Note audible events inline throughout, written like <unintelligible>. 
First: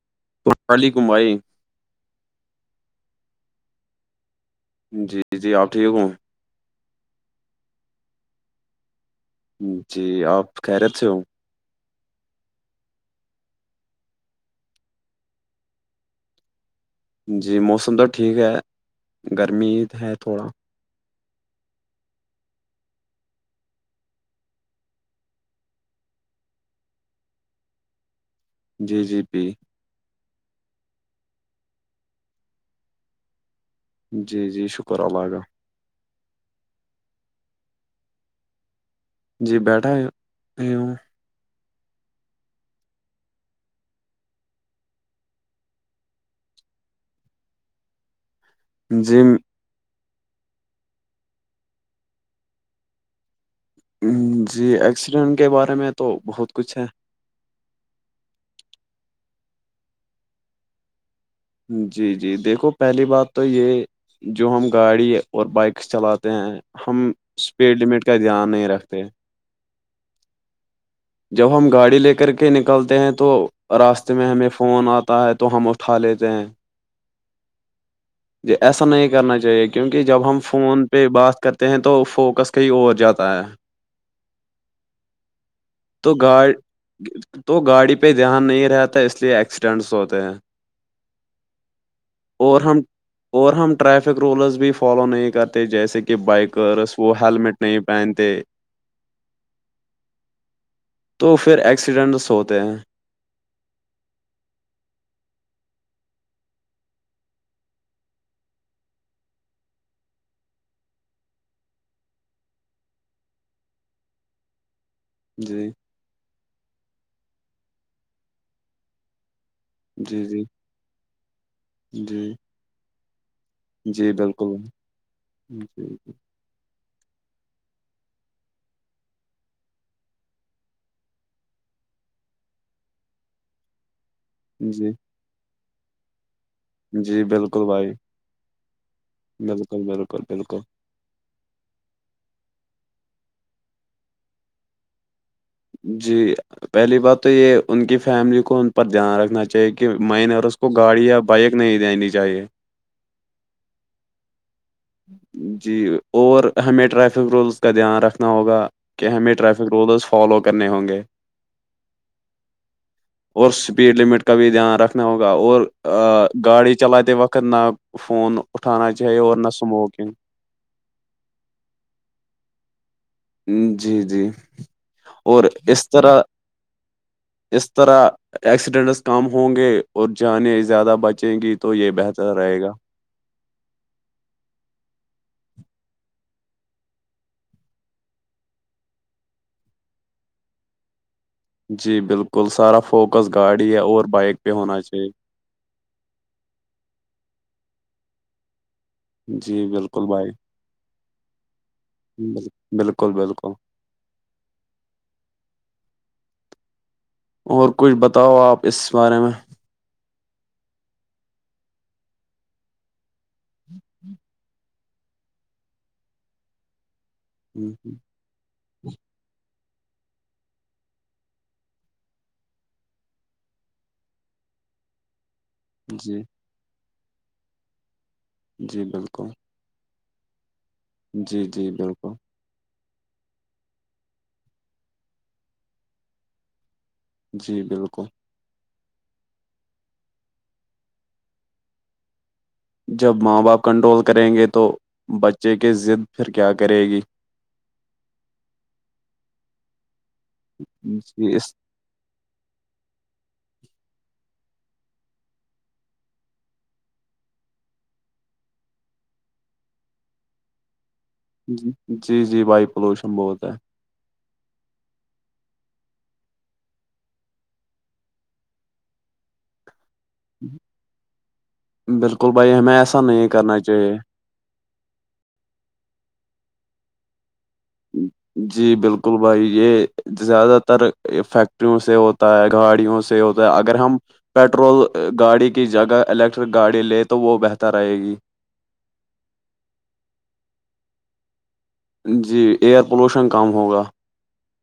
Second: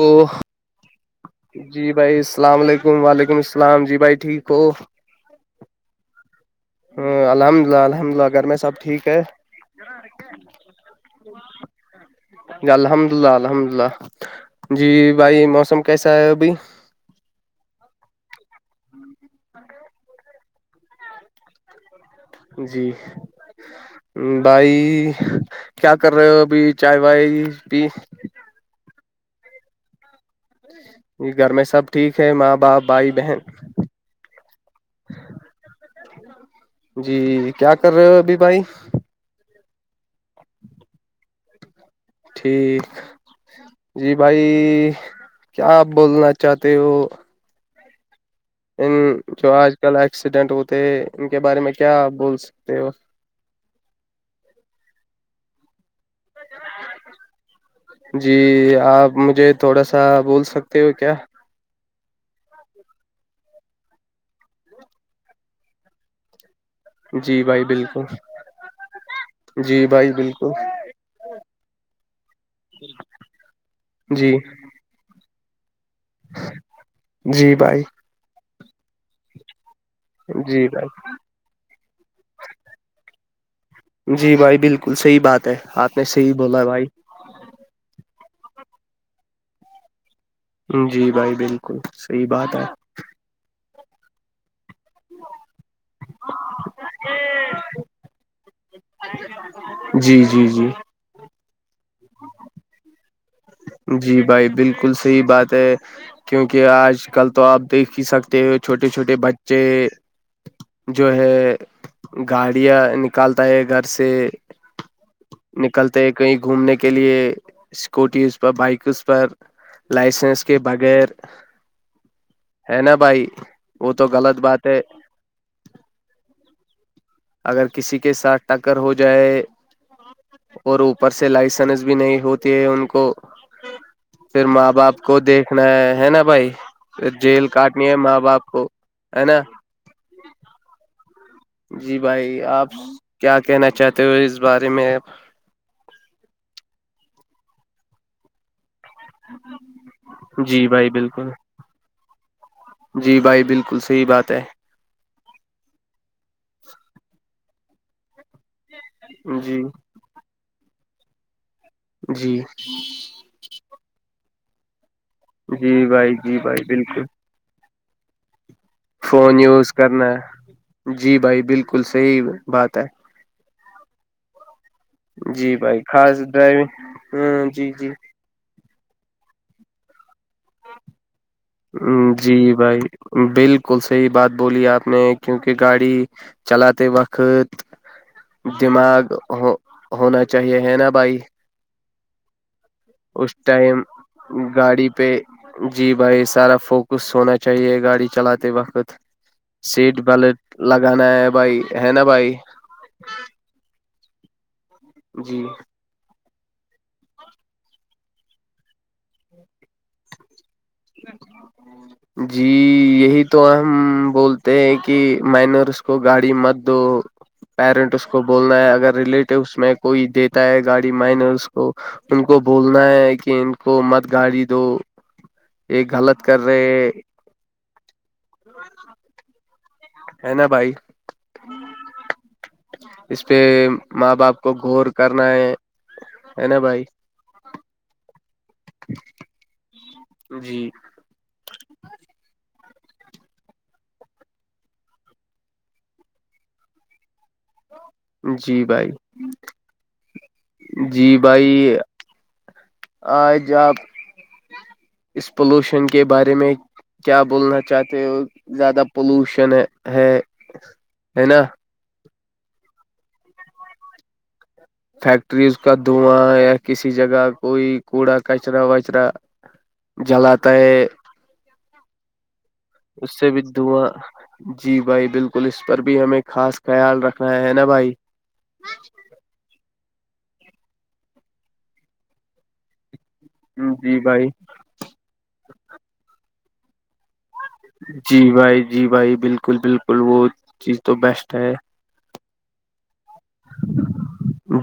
وہ تو خالی گمائے جی بھائی السلام علیکم وعلیکم السلام جی بھائی ٹھیک ہو جی جی آپ ٹھیک ہوں ہوں الحمد للہ الحمد للہ گھر میں سب ٹھیک ہے جی آپ کہہ رت سے ہو ج الحمد اللہ الحمد للہ جی بھائی موسم کیسا ہے ابھ جی موسم تو ٹھیک ہے گرمی ہے تھوڑا جی بھائی کیا کر رہے ہو ابھی چائے بھائی بھی جی جی پی ج گھر میں سب ٹھیک ہے ماں باپ بھائی بہن جی جی شکر اللہ کا جی کیا کر رہے ہو ابھی بھائی جی بیٹھا ٹھیک جی بھائی کیا آپ بولنا چاہتے ہو ان جی جو آج کل ایکسیڈنٹ ہوتے ہیں ان کے بارے میں کیا بول سکتے ہو جی ایکسیڈنٹ کے بارے میں تو بہت کچھ ہے جی آپ مجھے تھوڑا سا بول سکتے ہو کیا جی جی دیکھو پہلی بات تو یہ جو ہم گاڑی اور بائکس چلاتے ہیں ہم جی بھائی اسپیڈ لمٹ کا بالکل دھیان نہیں رکھتے جی بھائی بالکل جب ہم گاڑی لے کر کے نکلتے ہیں تو راستے میں جی ہمیں فون آتا ہے تو ہم اٹھا لیتے ہیں جی بھائی یہ ایسا نہیں کرنا چاہیے کہ کیونکہ جب ہم جی فون بھائی پہ بات کرتے ہیں تو فوکس کہیں اور جاتا ہے جی بھائی بالکل صحیح بات ہے آپ نے تو صحیح گاڑ بولا بھائی تو گاڑی پہ دھیان نہیں رہتا اس لیے ایکسیڈنٹس ہوتے ہیں جی بھائی بالکل صحیح بات اور ہے ہم اور ہم ٹریفک رولز بھی فالو نہیں کرتے جیسے کہ کہ بائکرس وہ ہیلمٹ نہیں پہنتے جی جی جی تو پھر ایکسیڈنٹس ہوتے ہیں جی بھائی بالکل صحی بات ہے کیونکہ آج کل تو آپ دیکھ ہی سکتے ہو چھوٹے چھوٹے بچے جو ہے گاڑیاں نکالتا ہے گھر سے جی نکلتے ہے کہیں گھومنے کے لیے اسکوٹی اس پر بائک اس پر جی جی لائسنس کے بغیر جی ہے نا بھائی وہ تو غلط بات ہے ج جیی اگر کسی کے ساتھ ٹکر ہو جائے اور اوپر سے لائسنس بھی نہیں ہوتی ہے ان کو پھر ماں جی باپ کو دیکھنا ہے نا بھائی پھر جی جیل بالکل کاٹنی ہے ماں باپ کو ہے نا بکل بالکل بالکل جی بھائی آپ کیا کہنا چاہتے ہو اس بارے میں جی پہلی بات تو یہ ان کی فیملی کو پر دھیان رکھنا چاہیے کہ مائنرس جی کو بھائی گاڑی یا بالکل بائک نہیں دینی چاہیے جی بھائی بالکل صحیح بات ہے جی اور ہمیں ٹریفک رولس کا دھیان رکھنا ہوگا کہ ہمیں جی ٹریفک رولز فالو کرنے ہوں گے جی اور اسپیڈ لمٹ کا بھی دھیان رکھنا ہوگا اور جی بھائی جی بھائی گاڑی بالکل چلاتے وقت کرنا فون اٹھانا چاہے اورور فون نہ یوز کرنا اسموکنگ ہے جی بھائی بالکل صحی بات ہے جی جی اور جی بھائی اس خاص طرح ڈرائیونگ ہ جی اس جی طرح ایکسیڈنٹس کم ہوں گے اور جانے زیادہ بچیں گی تو یہ بہتر جی رہے گا بھائی بالکل صحیح بات بولی آپ نے کیونکہ گاڑی چلاتے وقت دماغ ہو ہونا چاہیے ہے نا بھائی جی بالکل سارا فوکس اس گاڑی ہے ٹائم اور بائک پہ ہونا گاڑی چاہیے پہ جی بھائی سارا فوکس ہونا چاہیے گاڑی چلاتے وقت جی سیٹ بالکل بھائی بلٹ لگانا ہے بھائی ہے نا بھائی بل- بالکل بالکل جی اور کچھ بتاؤ آپ اس بارے میں جی یہی تو ہم بولتے ہیں کہ کہ مائنر اس کو گاڑی مت دو ہوں، ہوں، پیرنٹ اس کو کو بولنا ہے اگر ریلیٹوس میں کوئی دیتا ہے گاڑی مینرس کو ان کو بولنا ہے کہ ان کو مت گاڑی دو یہ غلط جی کر رہے جی بالکل ہے ن بھائی جی جی بالکل اس پہ ماں باپ کو گور کرنا ہے ہے نا بھائی جی بالکل جی جب ماں باپ کنٹرول کریں گے تو بچے کے ضد پھر کیا کرے گی جی بھائی جی بھائی آج آپ اس پولوشن کے بارے میں کیا بولنا چاہتے ہو زیادہ پولوشن ہے ہے نا جی جی بائی پولوشن بہت ہے فیکٹری اس کا دھواں یا کسی جگہ کوئی کوڑا کچرا وچرا <inaudible> جلاات ہے بالکل بھائی ہمیں ایسا اس نہیں سے بھی کرنا دھواں چاہیے جی بھائی بالکل اس پر بھی ہمیں خاص خیال رکھنا ہے نا بھائی جی بالکل بھائی یہ زیادہ تر فیکٹریوں سے ہوتا ہے گاڑیوں سے ہوتا ہے اگر ہم جی بھائی پیٹرول گاڑی کی جگہ الیکٹرک گاڑی لیں تو وہ بہتر رہے گی جی بھائی جی بھائی بالکل بالکل وہ چیز تو بیسٹ ہے جی ایئر پولوشن کم ہوگا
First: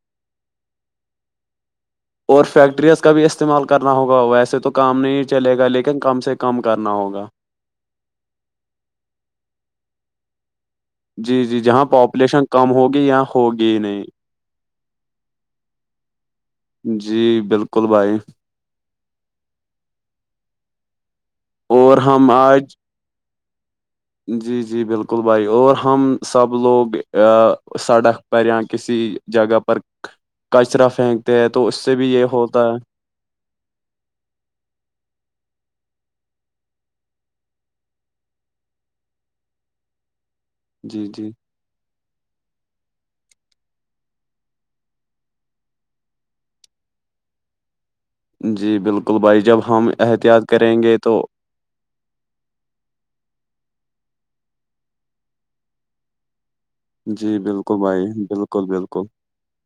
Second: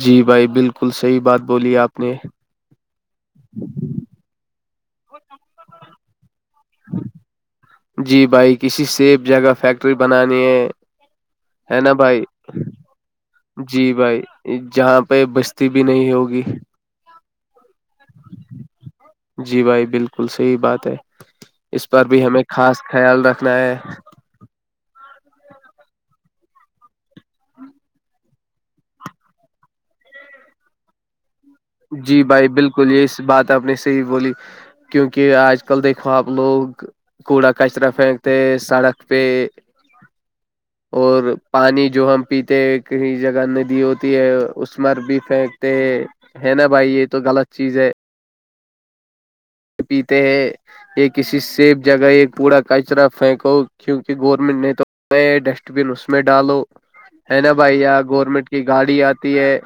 جی بھائی بالکل صحیح بات بولی آپ نے اور فیکٹریز کا بھی استعمال کرنا ہوگا ویسے تو کام نہیں چلے گا لیکن کم سے کم کرنا ہوگا جی بھائی کسی سیف جگہ فیکٹری بنانی ہے جی جی ہے جہاں نا بھائی پاپولیشن کم ہوگی یا ہوگی ہی جی نہیں بھائی جہاں پہ بستی بھی نہیں ہوگی جی بالکل بھائی جی بھائی بالکل صحی بات ہے اس اور پر بھی ہم ہمیں آج خاص خیال رکھنا ہے جی جی بالکل بھائی اور ہم سب لوگ سڑک پر یا کسی جگہ پر کچرا پھینکتے ہیں تو اس سے بھی جی یہ بھائی ہوتا بالکل یہ اس بات اپنے سہی بولی کیونکہ آج کل دیکھو آپ لوگ کوڑا کچرا پھینکتے سڑک پہ جی جی اور پانی جو ہم پیتے کہیں جگہ ندی ہوتی ہے اس میں بھی پھینکتے ہیں ہے نا بھائی یہ تو غلط چیز ہے جی بالکل بھائی جب ہم احتیاط کریں گے تو اس سے جگہ ایک کوڑا کچرا پھینکو کیونکہ گورنمنٹ نے تو نیا ڈسٹ بن اس میں ڈالو جی ہے نا بالکل بھائی گورنمنٹ بالکل کی گاڑی بالکل آتی ہے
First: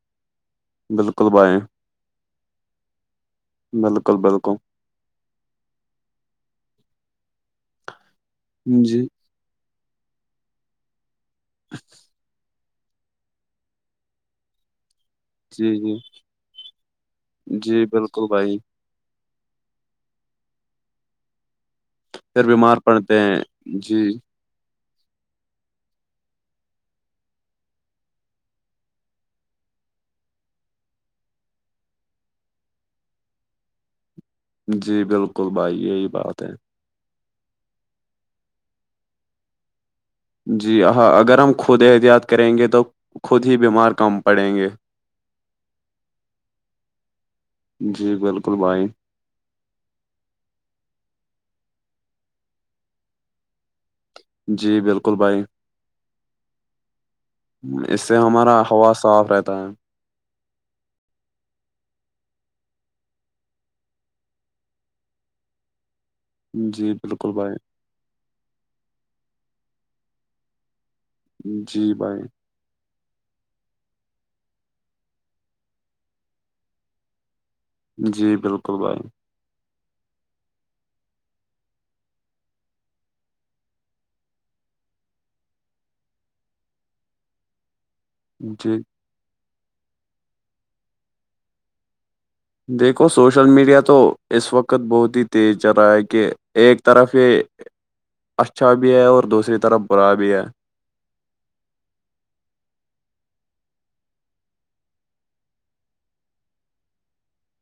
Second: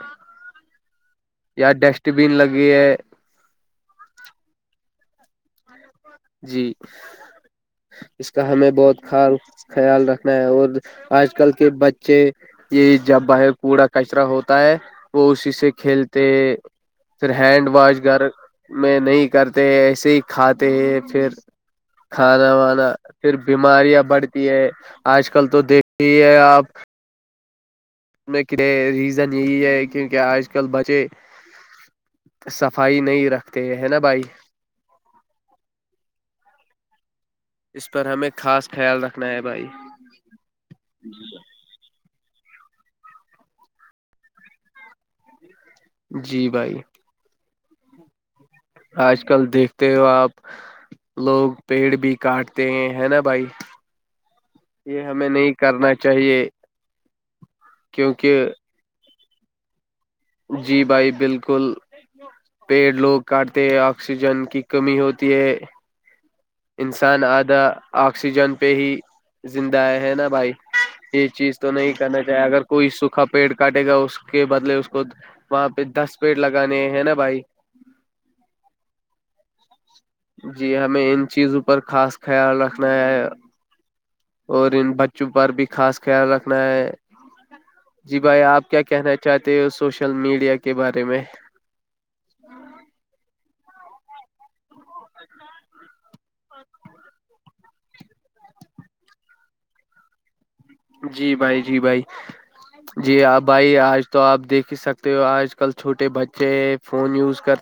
بالکل بھائی یا ڈسٹ بین لگے ہے بالکل بالکل جی اس کا ہمیں بہت جی خل خیال رکھنا ہے اور آج کل کے بچے یہ جب باہر کوڑا کچرا ہوتا ہے وہ اسی سے جی جی کھیلتے پھر ہینڈ جی واش گھر بالکل بھائی میں نہیں کرتے ایسے ہی کھاتے ہیں پھر پھر کھانا بیمار وانا پڑتے پھر ہیں بیماریاں جی بڑھتی ہے آج کل تو دیکھتی ہے آپ اس ریزن یہی ہے کیونکہ آج کل بچے صفائی نہیں رکھتے ہے نا بھائی جی بالکل بھائی یہی بات ہے اس پر ہمیں خاص خیال رکھنا ہے بھائی جی ہاں اگر ہم خود احتیاط کریں گے تو خود ہی بیمار کم پڑیں گے <inaudible> جی بھائی جی بالکل بھائی آج کل دیکھتے ہو آپ لوگ پیڑ بھی کاٹتے ہے نا بھائی جی یہ بالکل ہمیں بھائی نہیں کرنا چاہیے اس سے کیونکہ ہمارا ہوا صاف رہتا ہے جی بھائی بالکل پیڑ لوگ کاٹتے ہیں آکسیجن کی کمی ہوتی ہے ہے جی انسان بالکل آدھا بھائی آکسیجن پہ ہی زندہ ہے ہے نا بھائی یہ چیز تو نہیں جی کرنا بھائی چاہیے اگر کوئی سوکھا پیڑ کاٹے گا اس کے بدلے اس کو وہاں پہ دس پیڑ لگانے ہیں نا بھائی جی بالکل بھائی جی ہمیں ان چیزوں پر خاص خیال رکھنا ہے اور ان بچوں پر بھی خاص خیال رکھنا ہے جی بھائی آپ جی کیا کہنا چاہتے ہو سوشل میڈیا کے بارے میں دیکھو سوشل میڈیا تو اس وقت بہت ہی تیز چل رہا ہے کہ ایک طرف یہ اچھا بھی ہے اور دوسری طرف برا بھی ہے جی بھائی جی بھائی جی بھائی آج تو آپ دیکھ ہی سکتے ہو آج کل چھوٹے بچے فون یوز کر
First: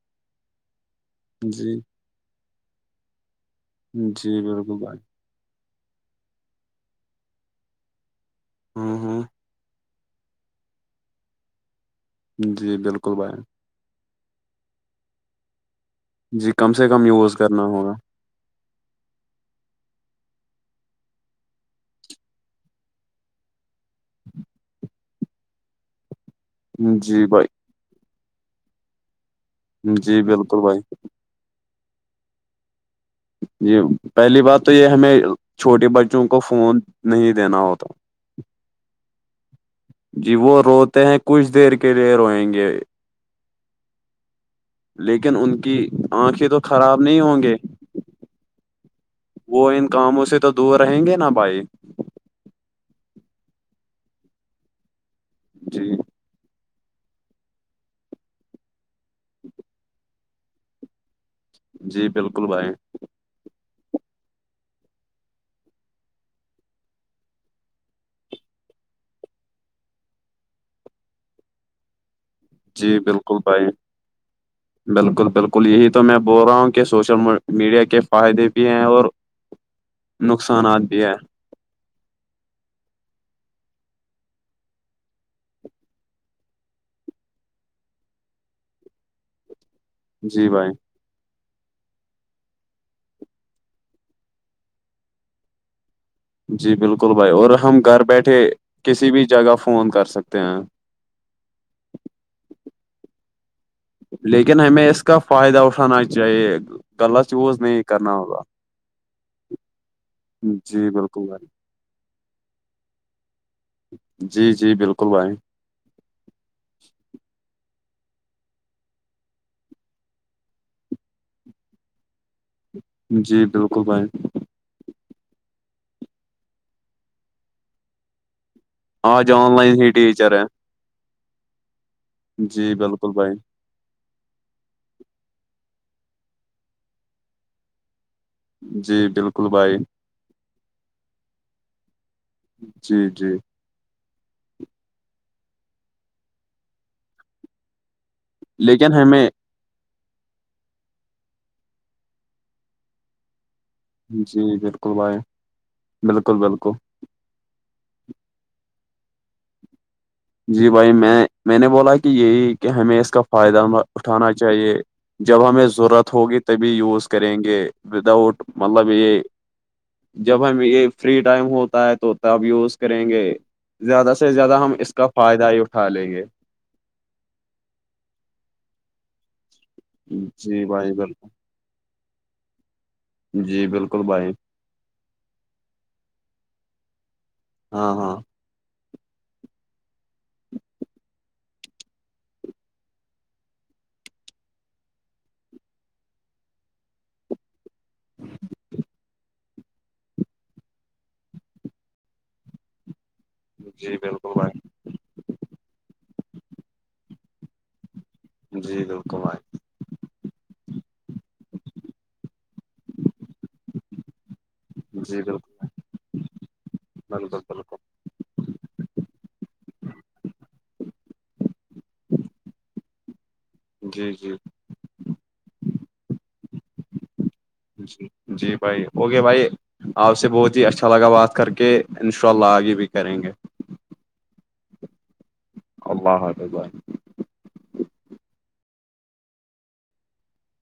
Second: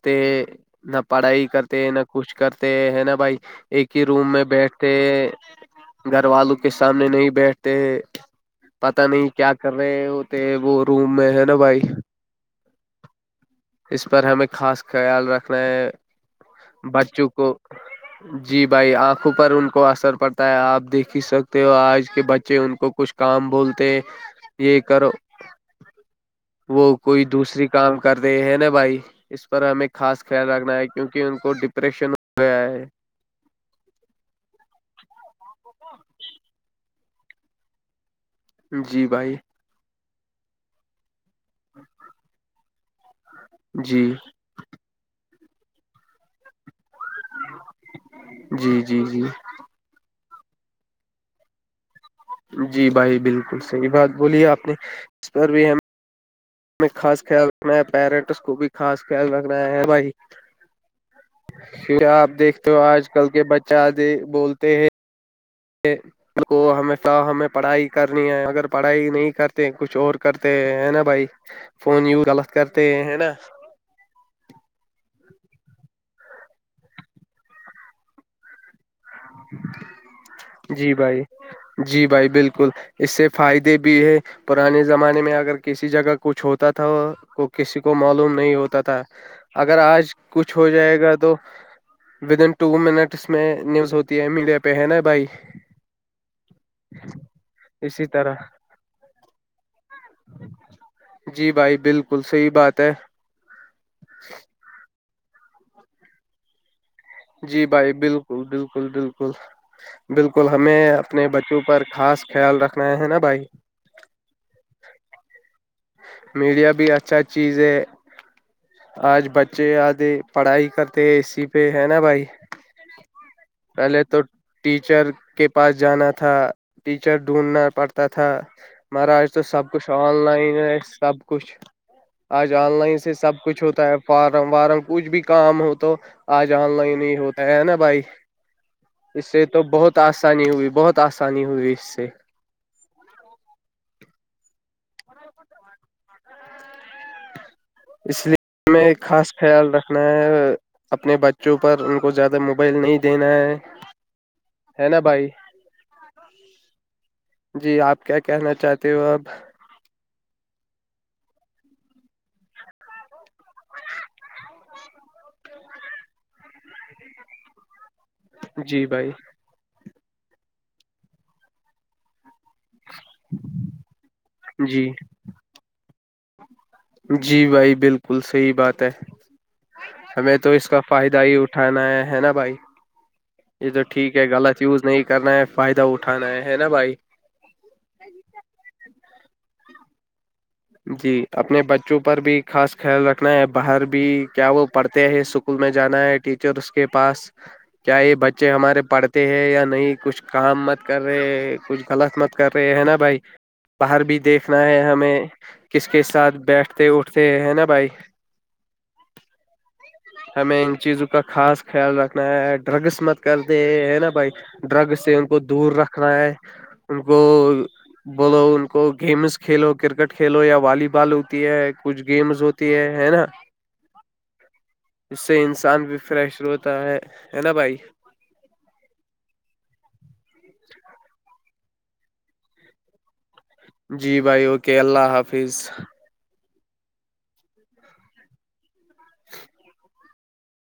نہ پڑھائی جی کرتے نہ کچھ کرتے ہے نا بھائی ایک ہی روم جی میں بالکل بیٹھتے بھائی گھر والوں کے سامنے نہیں بیٹھتے ہاں پتا ہاں نہیں کیا کر رہے ہوتے وہ روم میں ہے نا بھائی جی بالکل اس پر ہمیں خاص خیال رکھنا ہے جی کم سے کم بچوں یوز کو کرنا ہوگا جی بھائی آنکھوں پر ان کو اثر پڑتا ہے آپ دیکھ ہی سکتے ہو آج کے بچے ان کو کچھ کام بولتے ہیں یہ کرو وہ کوئی جی بھائی دوسری کام کر رہے ہیں نا بھائی اس پر ہمیں جی خاص خیال بالکل رکھنا بھائی ہے کیونکہ کہ ان کو ڈپریشن گیا ہے یہ پہلی بات تو یہ ہمیں چھوٹے بچوں کو فون نہیں دینا ہوتا جی بھائی جی وہ روتے ہیں کچھ دیر کے لیے روئیں گے جی لیکن ان کی آنکھیں تو خراب نہیں ہوں گی جی جی جی وہ ان کاموں سے تو دور رہیں گے نا بھائی جی بھائی بالکل صحیح بات بولی ہے آپ نے اس پر بھی ہم <unintelligible> میں خاص خیال رکھنا ہے پیرنٹس کو بھی خاص خیال رکھنا ہے بھائی کی جی آپ بالکل بھائی دیکھتے ہو آج کل کے بچہ آ بولتے ہیں <unintelligible> کو ہمیں صا ہمیں پڑھائی کرنی ہے اگر پڑھائی نہیں کرتے کچھ اور کرتے ہیں نا بھائی <unintelligible> جی ہیں نا بالکل بھائی بالکل بالکل یہی تو میں بول رہا ہوں کہ سوشل میڈیا کے فائدے بھی ہیں اور نقصانات جی بھی ہے بھائی جی بھائی بالکل اس سے فائدے بھی ہے پرانے زمانے میں اگر کسی جگہ کچھ ہوتا تھا تو کسی کو معلوم نہیں ہوتا تھا اگر آج جی کچھ ہو بھائی جائے گا تو ودن ٹو منٹس میں نیوز ہوتی ملے پہ ہے نا بھائی جی بالکل بھائی اور ہم گھر اسی بیٹھے طرح کسی بھی جگہ فون کر سکتے ہیں جی بھائی بالکل صحیح بات ہے لیکن ہمیں اس کا فائدہ اٹھانا چاہیے غلط یوز جی نہیں بھائی کرنا بالکل ہوگا بالکل بالکل بالکل جی ہمیں اپنے بالکل بھائی بچوں پر خاص خیال رکھنا ہے نا بھائی جی جی بالکل بھائی میڈیا بھی اچھا چیز ہے آج بچے آتے پڑھائی کرتے ای پہ ہے نا بھائی جی بالکل پہلے بھائی ٹیچر کے پاس جانا تھا ٹیچر ڈھونڈنا پڑتا تھا مہارا آج تو آن سب لائن ہی کچھ آن ٹیچر ہے لائن سب کچھ آج آن جی لائن سے بالکل سب بھائی کچھ ہوتا ہے فارم وارم کچھ بھی کام ہو تو آج آن لائن ہی ہوتا ہے نا بھائی جی اس سے بالکل تو بھائی بہت آسانی ہوئی بہت آسانی ہوئی اس سے جی جی اس لیے میں لیکن ہمیں خاص خیال رکھنا ہے اپنے بچوں پر ان کو زیادہ موبائل نہیں دینا ہے جی ہے بالکل نا بھائی بالکل بالکل جی آپ کیا کہنا چاہتے ہو اب جی بھائی میں میں نے بولا کہ یہی کہ ہمیں اس کا فائدہ اٹھانا چاہیے جب ہمیں ضرورت ہوگی تبھی یوز کریں گے ود آؤٹ جی مطلب بھائی یہ جب ہم یہ فری ٹائم ہوتا ہے تو تب یہ کریں گے زیادہ سے زیادہ ہم جی اس کا فائدہ ہی اٹھا لیں گے جی بھائی بالکل صحیح بات ہے ہمیں تو جی اس کا بھائی فائدہ ہی بالکل اٹھ اٹٹھنا ہے نا بھائی جی یہ تو بالکل ٹھیک ہے بھائی غلط یوز نہیں کرنا ہے فائدہ اٹھانا ہے ہے نا بھائی ہاں ہاں جی اپنے بچوں پر بھی خاص خیال رکھنا ہے باہر بھی کیا وہ پڑھتے ہیں اسکول میں جانا ہے ٹیچرس کے پاس کیا یہ بچے ہمارے پڑھتے ہیں یا نہیں کچھ کام مت کر رہے کچھ غلط مت کر رہے ہے نا بھائی جی باہر بھی بالکل دیکھنا بھائی ہے ہمیں کس کے ساتھ بیٹھتے اٹھتے ہے نا بھائی جی بالکل بھائی ہمیں ان چیزوں کا خاص خیال رکھنا ہے ڈرگس مت کرتے ہیں نا بھائی ڈرگ سے جی ان کو بالکل دور رکھنا ہے ان کو بالکل بالکل بولو ان کو گیمس کھیلو کرکٹ کھیلو یا والی بال ہوتی ہے کچھ گیمز ہوتی ہے ہے نا جی جی اس سے انسان بھی فریش ہوتا ہے ہے نا بھائی ج جی بھائی اوکے بھائی آپ سے بہت ہی اچھا لگا بات کر کے ان شاء اللہ آگے بھی کریں گے جی بھائی اوکے اللہ حافظ <inaudible>